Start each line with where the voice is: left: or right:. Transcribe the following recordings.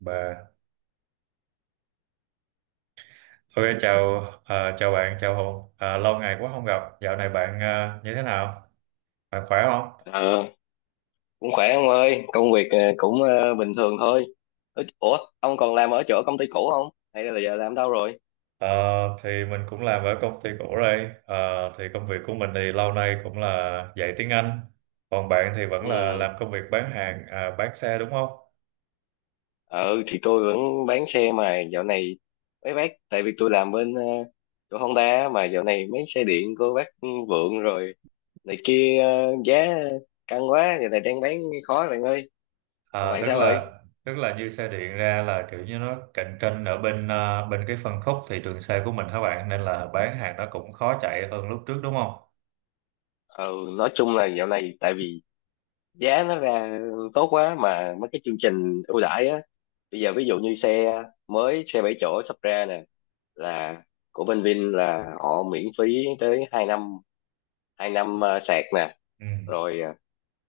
right: Bà, thôi chào bạn, chào Hùng. À, lâu ngày quá không gặp. Dạo này bạn à, như thế nào? Bạn khỏe không?
left: Ờ, Cũng khỏe ông ơi, công việc cũng bình thường thôi. Ủa, ông còn làm ở chỗ công ty cũ không? Hay là giờ làm đâu rồi?
right: Ờ, thì mình cũng làm ở công ty cũ đây. Ờ, thì công việc của mình thì lâu nay cũng là dạy tiếng Anh. Còn bạn thì vẫn
left: Ừ,
right: là làm công việc bán hàng, à, bán xe đúng không?
left: ừ, thì tôi vẫn bán xe mà dạo này mấy bác, tại vì tôi làm bên chỗ Honda á, mà dạo này mấy xe điện của bác Vượng rồi này kia giá căng quá, giờ này đang bán khó rồi anh ơi. Còn
right: À,
left: bạn
right: tức
left: sao rồi?
right: là tức là như xe điện ra là kiểu như nó cạnh tranh ở bên cái phân khúc thị trường xe của mình hả bạn? Nên là bán hàng nó cũng khó chạy hơn lúc trước đúng không?
left: Ừ, nói chung là dạo này tại vì giá nó ra tốt quá, mà mấy cái chương trình ưu đãi á, bây giờ ví dụ như xe mới, xe 7 chỗ sắp ra nè, là của bên Vin là họ miễn phí tới 2 năm, 2 năm sạc nè,
right: Ừ.
left: rồi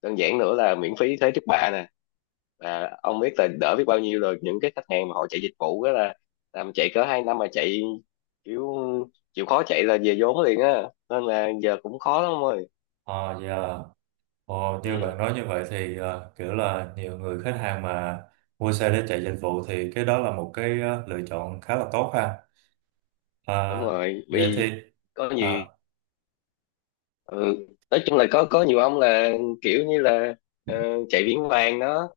left: đơn giản nữa là miễn phí thế trước bạ nè, và ông biết là đỡ biết bao nhiêu rồi. Những cái khách hàng mà họ chạy dịch vụ đó là làm chạy cỡ 2 năm mà chạy kiểu chịu khó chạy là về vốn liền á, nên là giờ cũng khó lắm ông ơi.
right: Ờ, dạ. Ồ, như bạn
left: Ừ,
right: nói như vậy thì kiểu là nhiều người khách hàng mà mua xe để chạy dịch vụ thì cái đó là một cái lựa chọn khá là tốt ha.
left: đúng
right: À,
left: rồi,
right: vậy
left: vì
right: thì
left: có
right: à,
left: nhiều. Ừ, nói chung là có nhiều ông là kiểu như là ờ, chạy viễn vàng đó,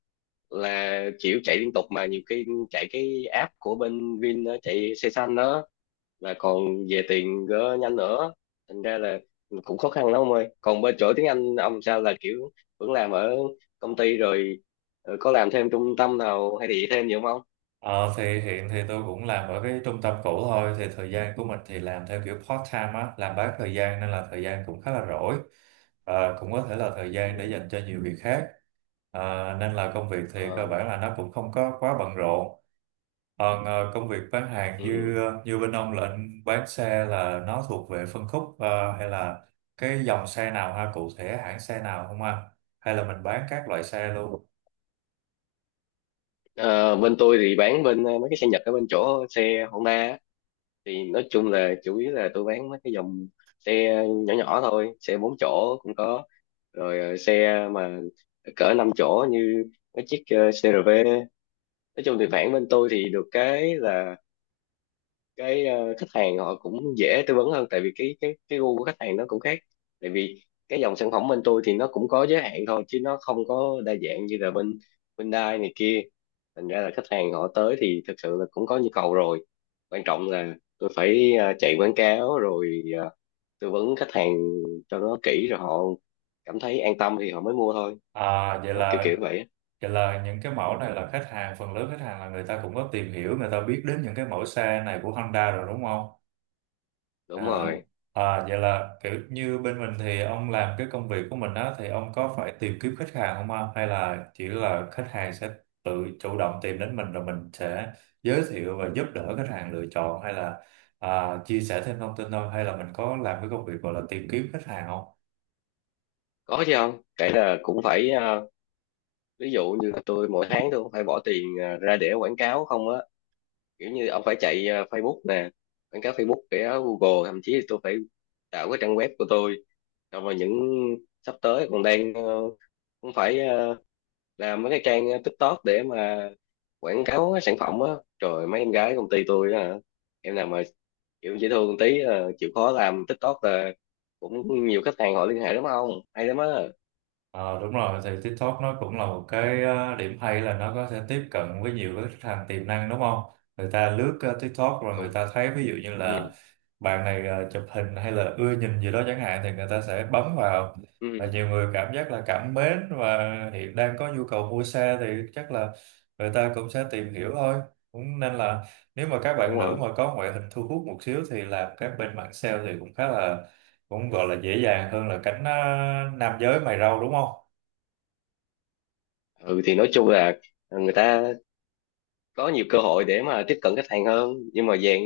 left: là kiểu chạy liên tục mà nhiều khi chạy cái app của bên Vin đó, chạy xe xanh đó, là còn về tiền gỡ nhanh nữa, thành ra là cũng khó khăn lắm ông ơi. Còn bên chỗ tiếng Anh ông sao, là kiểu vẫn làm ở công ty rồi có làm thêm trung tâm nào hay gì thêm gì không ông?
right: ờ, thì hiện thì tôi cũng làm ở cái trung tâm cũ thôi thì thời gian của mình thì làm theo kiểu part time á, làm bán thời gian nên là thời gian cũng khá là rỗi. Cũng có thể là thời gian để
left: Ừ.
right: dành cho nhiều việc khác. Nên là công việc thì cơ
left: Ờ,
right: bản là nó cũng không có quá bận rộn. Còn công việc bán hàng
left: ừ.
right: như bên ông là anh bán xe là nó thuộc về phân khúc hay là cái dòng xe nào ha, cụ thể hãng xe nào không ha, hay là mình bán các loại xe luôn.
left: Ờ, bên tôi thì bán bên mấy cái xe Nhật ở bên chỗ xe Honda á. Thì nói chung là chủ yếu là tôi bán mấy cái dòng xe nhỏ nhỏ thôi, xe 4 chỗ cũng có, rồi xe mà cỡ 5 chỗ như cái chiếc CRV. Nói chung thì bản bên tôi thì được cái là cái khách hàng họ cũng dễ tư vấn hơn, tại vì cái gu của khách hàng nó cũng khác, tại vì cái dòng sản phẩm bên tôi thì nó cũng có giới hạn thôi, chứ nó không có đa dạng như là bên bên Dai này kia, thành ra là khách hàng họ tới thì thực sự là cũng có nhu cầu rồi. Quan trọng là tôi phải chạy quảng cáo rồi tư vấn khách hàng cho nó kỹ, rồi họ cảm thấy an tâm thì họ mới mua thôi,
right: à, vậy
left: đó kiểu
right: là
left: kiểu vậy á.
right: vậy là những cái mẫu này là khách hàng, phần lớn khách hàng là người ta cũng có tìm hiểu, người ta biết đến những cái mẫu xe này của Honda rồi đúng không.
left: Đúng
right: À,
left: rồi.
right: à, vậy là kiểu như bên mình thì ông làm cái công việc của mình á thì ông có phải tìm kiếm khách hàng không ông, hay là chỉ là khách hàng sẽ tự chủ động tìm đến mình rồi mình sẽ giới thiệu và giúp đỡ khách hàng lựa chọn, hay là chia sẻ thêm thông tin thôi, hay là mình có làm cái công việc gọi là tìm kiếm khách hàng không?
left: Có chứ, không kể là cũng phải ví dụ như là tôi mỗi tháng tôi cũng phải bỏ tiền ra để quảng cáo không á, kiểu như ông phải chạy Facebook nè, quảng cáo Facebook để Google, thậm chí là tôi phải tạo cái trang web của tôi, xong rồi những sắp tới còn đang cũng phải làm mấy cái trang TikTok để mà quảng cáo cái sản phẩm á. Trời, mấy em gái công ty tôi á hả? Em nào mà kiểu dễ thương tí chịu khó làm TikTok là cũng nhiều khách hàng họ liên hệ lắm, không hay lắm á.
right: Ờ, Đúng rồi, thì TikTok nó cũng là một cái điểm hay là nó có thể tiếp cận với nhiều cái khách hàng tiềm năng đúng không? Người ta lướt TikTok rồi người
left: Đúng.
right: ta thấy ví dụ như
left: Ừ,
right: là bạn này chụp hình hay là ưa nhìn gì đó chẳng hạn thì người ta sẽ bấm vào, và
left: ừ,
right: nhiều người cảm giác là cảm mến và hiện đang có nhu cầu mua xe thì chắc là người ta cũng sẽ tìm hiểu thôi. Cũng nên là nếu mà các bạn
left: đúng
right: nữ
left: rồi.
right: mà có ngoại hình thu hút một xíu thì làm các bên mạng sale thì cũng khá là cũng gọi là dễ dàng hơn là cánh nam giới mày râu đúng không?
left: Ừ, thì nói chung là người ta có nhiều cơ hội để mà tiếp cận khách hàng hơn, nhưng mà dạng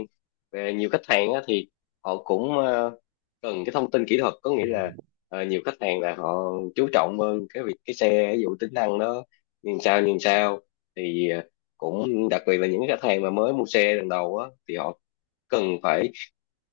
left: về nhiều khách hàng á, thì họ cũng cần cái thông tin kỹ thuật, có nghĩa là
right: Ừ,
left: nhiều khách hàng là họ chú trọng hơn cái việc cái xe ví dụ tính năng nó nhìn sao nhìn sao, thì cũng đặc biệt là những khách hàng mà mới mua xe lần đầu á, thì họ cần phải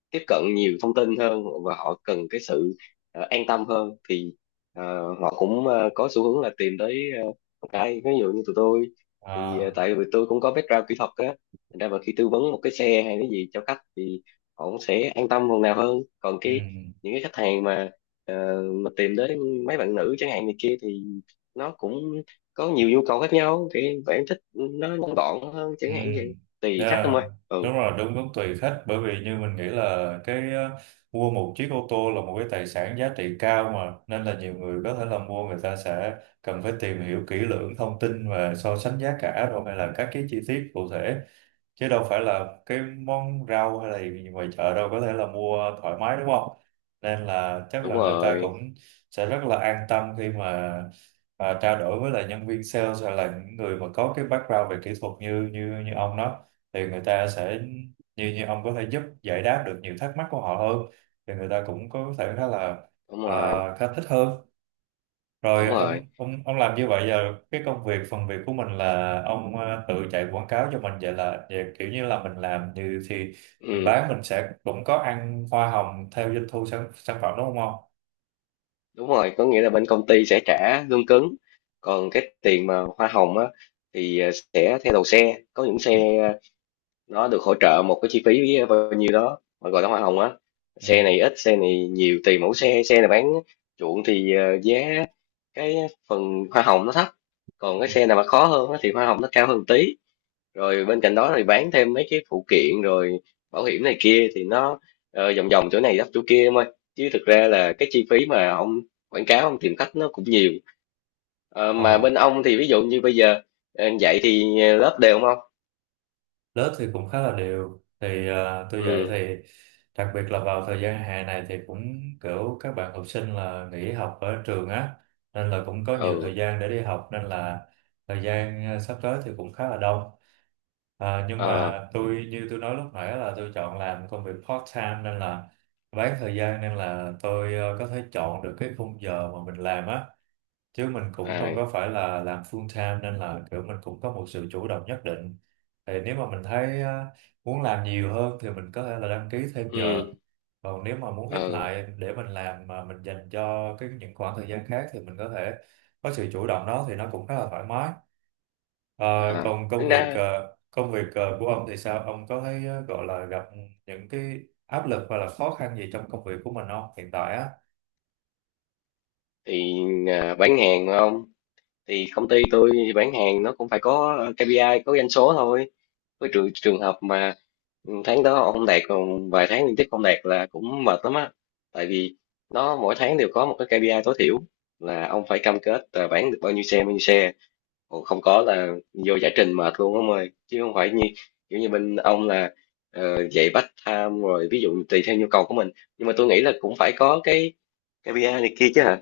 left: tiếp cận nhiều thông tin hơn, và họ cần cái sự an tâm hơn, thì ờ, họ cũng có xu hướng là tìm tới uh, cái ví dụ như tụi tôi thì
right: à,
left: tại vì tôi cũng có background kỹ thuật á, thành ra mà khi tư vấn một cái xe hay cái gì cho khách thì họ cũng sẽ an tâm phần nào hơn. Còn
right: ừ,
left: cái những cái khách hàng mà mà tìm tới mấy bạn nữ chẳng hạn này kia thì nó cũng có nhiều nhu cầu khác nhau, thì bạn thích nó ngắn gọn hơn
right: ừ.
left: chẳng hạn vậy, tùy khách thôi.
right: Yeah. Đúng
left: Ừ,
right: rồi, đúng đúng tùy khách, bởi vì như mình nghĩ là cái mua một chiếc ô tô là một cái tài sản giá trị cao mà, nên là nhiều người có thể là mua, người ta sẽ cần phải tìm hiểu kỹ lưỡng thông tin và so sánh giá cả rồi hay là các cái chi tiết cụ thể, chứ đâu phải là cái món rau hay là gì ngoài chợ đâu có thể là mua thoải mái đúng không, nên là chắc
left: đúng
right: là người ta
left: rồi,
right: cũng sẽ rất là an tâm khi mà trao đổi với lại nhân viên sales hay là những người mà có cái background về kỹ thuật như như như ông đó, thì người ta sẽ, như như ông có thể giúp giải đáp được nhiều thắc mắc của họ hơn thì người ta cũng có thể
left: đúng
right: à,
left: rồi,
right: khá thích hơn. Rồi
left: đúng
right: ông
left: rồi.
right: ông ông làm như vậy giờ, cái công việc phần việc của mình là ông tự chạy quảng cáo cho mình, vậy là về kiểu như là mình làm như thì mình
left: Ừ,
right: bán, mình sẽ cũng có ăn hoa hồng theo doanh thu sản phẩm đúng không ông?
left: đúng rồi, có nghĩa là bên công ty sẽ trả lương cứng, còn cái tiền mà hoa hồng á thì sẽ theo đầu xe, có những xe nó được hỗ trợ một cái chi phí bao nhiêu đó mà gọi là hoa hồng á. Xe này ít, xe này nhiều, tùy mẫu xe, xe này bán chuộng thì giá cái phần hoa hồng nó thấp, còn cái xe nào mà khó hơn á thì hoa hồng nó cao hơn một tí. Rồi bên cạnh đó thì bán thêm mấy cái phụ kiện, rồi bảo hiểm này kia thì nó vòng vòng chỗ này đắp chỗ kia em ơi, chứ thực ra là cái chi phí mà ông quảng cáo ông tìm khách nó cũng nhiều. Ờ, mà
right: Ừ.
left: bên ông thì ví dụ như bây giờ dạy thì lớp đều không ông?
right: Lớp thì cũng khá là đều, thì tôi dạy
left: Ừ.
right: thì đặc biệt là vào thời gian hè này thì cũng kiểu các bạn học sinh là nghỉ học ở trường á, nên là cũng có nhiều thời
left: Ừ.
right: gian để đi học, nên là thời gian sắp tới thì cũng khá là đông. Nhưng
left: Ờ.
right: mà tôi như tôi nói lúc nãy là tôi chọn làm công việc part time nên là bán thời gian, nên là tôi có thể chọn được cái khung giờ mà mình làm á, chứ mình cũng không
left: À.
right: có phải là làm full time nên là kiểu mình cũng có một sự chủ động nhất định. Thì nếu mà mình thấy muốn làm nhiều hơn thì mình có thể là đăng ký thêm giờ,
left: Ừ.
right: còn nếu mà muốn ít
left: Ờ.
right: lại để mình làm mà mình dành cho cái những khoảng thời gian khác thì mình có thể có sự chủ động đó thì nó cũng khá là thoải mái. Ờ,
left: À,
right: Còn công
left: tính
right: việc
left: ra
right: ờ, công việc ờ, của ông thì sao, ông có thấy gọi là gặp những cái áp lực hoặc là khó khăn gì trong công việc của mình không, hiện tại á?
left: thì bán hàng mà không, thì công ty tôi bán hàng nó cũng phải có KPI, có doanh số thôi, với trường trường hợp mà ừ, tháng đó ông đạt, còn vài tháng liên tiếp không đạt là cũng mệt lắm á. Tại vì nó mỗi tháng đều có một cái KPI tối thiểu, là ông phải cam kết là bán được bao nhiêu xe bao nhiêu xe. Ồ, không có là vô giải trình mệt luôn ông ơi, chứ không phải như kiểu như bên ông là dạy bắt tham rồi ví dụ tùy theo nhu cầu của mình. Nhưng mà tôi nghĩ là cũng phải có cái KPI này kia chứ hả?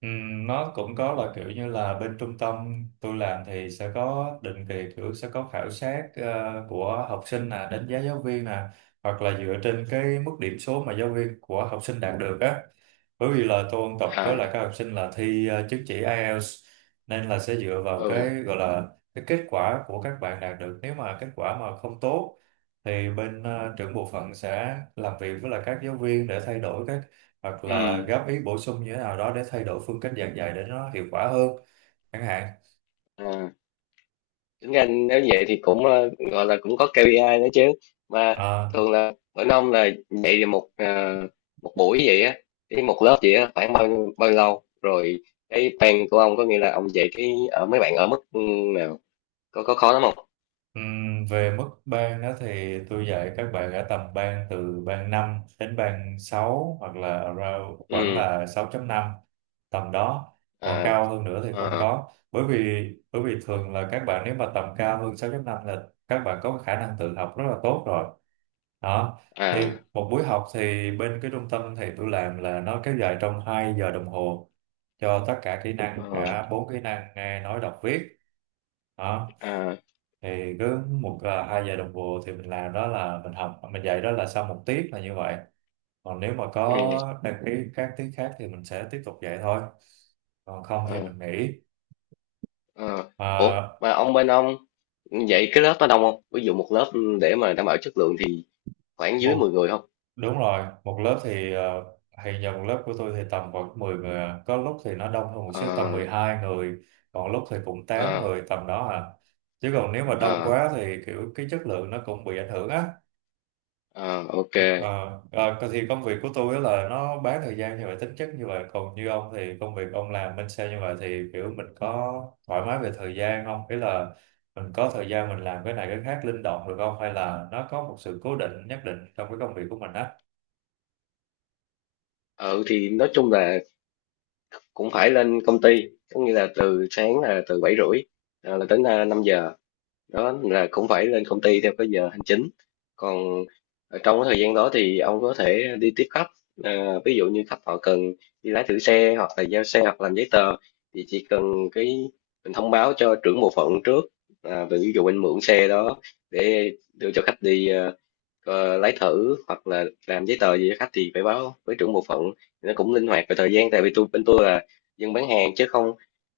right: Ừ, nó cũng có là kiểu như là bên trung tâm tôi làm thì sẽ có định kỳ, kiểu sẽ có khảo sát của học sinh nè, đánh giá giáo viên nè, hoặc là dựa trên cái mức điểm số mà giáo viên của học sinh đạt được á, bởi vì là tôi ôn tập với lại
left: À.
right: các học sinh là thi chứng chỉ IELTS, nên là sẽ dựa vào cái
left: Ừ.
right: gọi là cái kết quả của các bạn đạt được, nếu mà kết quả mà không tốt thì bên trưởng bộ phận sẽ làm việc với lại các giáo viên để thay đổi cái, hoặc là
left: Ừ.
right: góp ý bổ sung như thế nào đó để thay đổi phương cách giảng dạy để nó hiệu quả hơn chẳng hạn.
left: À, tính ra nếu vậy thì cũng gọi là cũng có KPI nữa chứ mà.
right: Ờ,
left: Thường là bên ông là dạy thì một một buổi vậy á, cái một lớp vậy á khoảng bao nhiêu lâu rồi cái plan của ông, có nghĩa là ông dạy cái ở mấy bạn ở mức ừ, nào, có khó lắm không?
right: Về mức ban đó thì tôi dạy các bạn ở tầm ban, từ ban 5 đến ban 6, hoặc là around khoảng
left: Ừ.
right: là 6,5, tầm đó, còn
left: À.
right: cao hơn nữa thì không
left: À.
right: có, bởi vì thường là các bạn nếu mà tầm cao hơn 6,5 là các bạn có khả năng tự học rất là tốt rồi đó. Thì
left: À.
right: một buổi học thì bên cái trung tâm thì tôi làm là nó kéo dài trong 2 giờ đồng hồ cho tất cả kỹ năng,
left: Ờ.
right: cả bốn kỹ năng nghe nói đọc viết đó.
left: À.
right: Thì cứ hai giờ đồng hồ thì mình làm đó, là mình học mình dạy đó là sau một tiết là như vậy, còn nếu mà
left: Ừ.
right: có đăng ký các tiết khác thì mình sẽ tiếp tục dạy thôi, còn không thì
left: Ờ.
right: mình nghỉ.
left: Ờ. Ủa,
right: À,
left: mà ông bên ông dạy cái lớp đó đông không, ví dụ một lớp để mà đảm bảo chất lượng thì khoảng dưới 10
right: một
left: người không?
right: Đúng rồi, một lớp thì hiện giờ một lớp của tôi thì tầm khoảng 10 người à. Có lúc thì nó đông hơn một
left: Ờ.
right: xíu tầm 12 người, còn lúc thì cũng tám
left: Ờ.
right: người tầm đó à chứ còn nếu mà đông
left: Ờ.
right: quá thì kiểu cái chất lượng nó cũng bị ảnh hưởng á.
left: Ờ, ok.
right: Ờ, thì công việc của tôi á là nó bán thời gian như vậy, tính chất như vậy, còn như ông thì công việc ông làm bên sale như vậy thì kiểu mình có thoải mái về thời gian không, ý là mình có thời gian mình làm cái này cái khác linh động được không, hay là nó có một sự cố định nhất định trong cái công việc của mình á?
left: Ừ, thì nói chung là cũng phải lên công ty, có nghĩa là từ sáng là từ 7:30 là đến 5 giờ, đó là cũng phải lên công ty theo cái giờ hành chính. Còn ở trong cái thời gian đó thì ông có thể đi tiếp khách, ví dụ như khách họ cần đi lái thử xe, hoặc là giao xe, hoặc làm giấy tờ, thì chỉ cần cái mình thông báo cho trưởng bộ phận trước, về ví dụ anh mượn xe đó để đưa cho khách đi lấy thử, hoặc là làm giấy tờ gì cho khách thì phải báo với trưởng bộ phận. Nó cũng linh hoạt về thời gian, tại vì tôi bên tôi là dân bán hàng chứ không,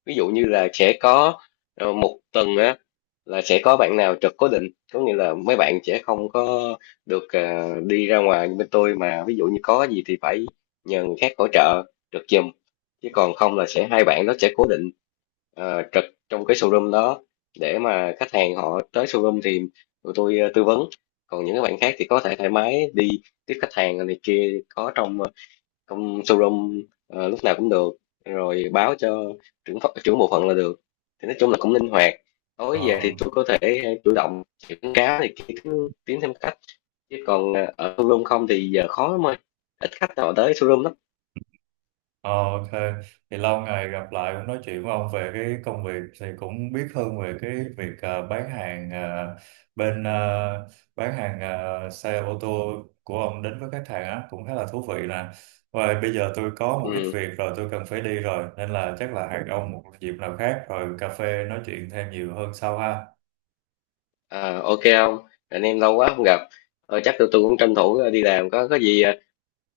left: ví dụ như là sẽ có một tuần á là sẽ có bạn nào trực cố định, có nghĩa là mấy bạn sẽ không có được đi ra ngoài như bên tôi, mà ví dụ như có gì thì phải nhờ người khác hỗ trợ trực giùm, chứ còn không là sẽ hai bạn đó sẽ cố định trực trong cái showroom đó, để mà khách hàng họ tới showroom thì tụi tôi tư vấn. Còn những cái bạn khác thì có thể thoải mái đi tiếp khách hàng này kia, có trong không showroom lúc nào cũng được, rồi báo cho trưởng bộ phận là được. Thì nói chung là cũng linh hoạt, tối về
right: ờ
left: thì tôi có thể chủ động quảng cáo thì kiếm tiến thêm khách, chứ còn ở showroom không thì giờ khó lắm ơi, ít khách nào tới showroom lắm.
right: Ờ, OK, thì lâu ngày gặp lại cũng nói chuyện với ông về cái công việc thì cũng biết hơn về cái việc bán hàng bên xe ô tô của ông đến với khách hàng á, cũng khá là thú vị nè. Và bây giờ tôi có một ít
left: Ừ.
right: việc rồi, tôi cần phải đi rồi, nên là chắc là hẹn ông một dịp nào khác rồi cà phê nói chuyện thêm nhiều hơn sau ha.
left: À, ok, không anh em lâu quá không gặp, chắc tôi cũng tranh thủ đi làm, có gì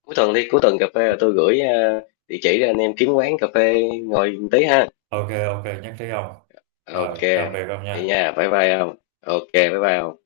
left: cuối tuần đi, cuối tuần cà phê là tôi gửi địa chỉ cho anh em kiếm quán cà phê ngồi tí ha.
right: OK, OK, nhắc trí ông.
left: Ok.
right: Rồi tạm biệt ông
left: Vậy
right: nha.
left: nha, bye bye không, ok bye bye không.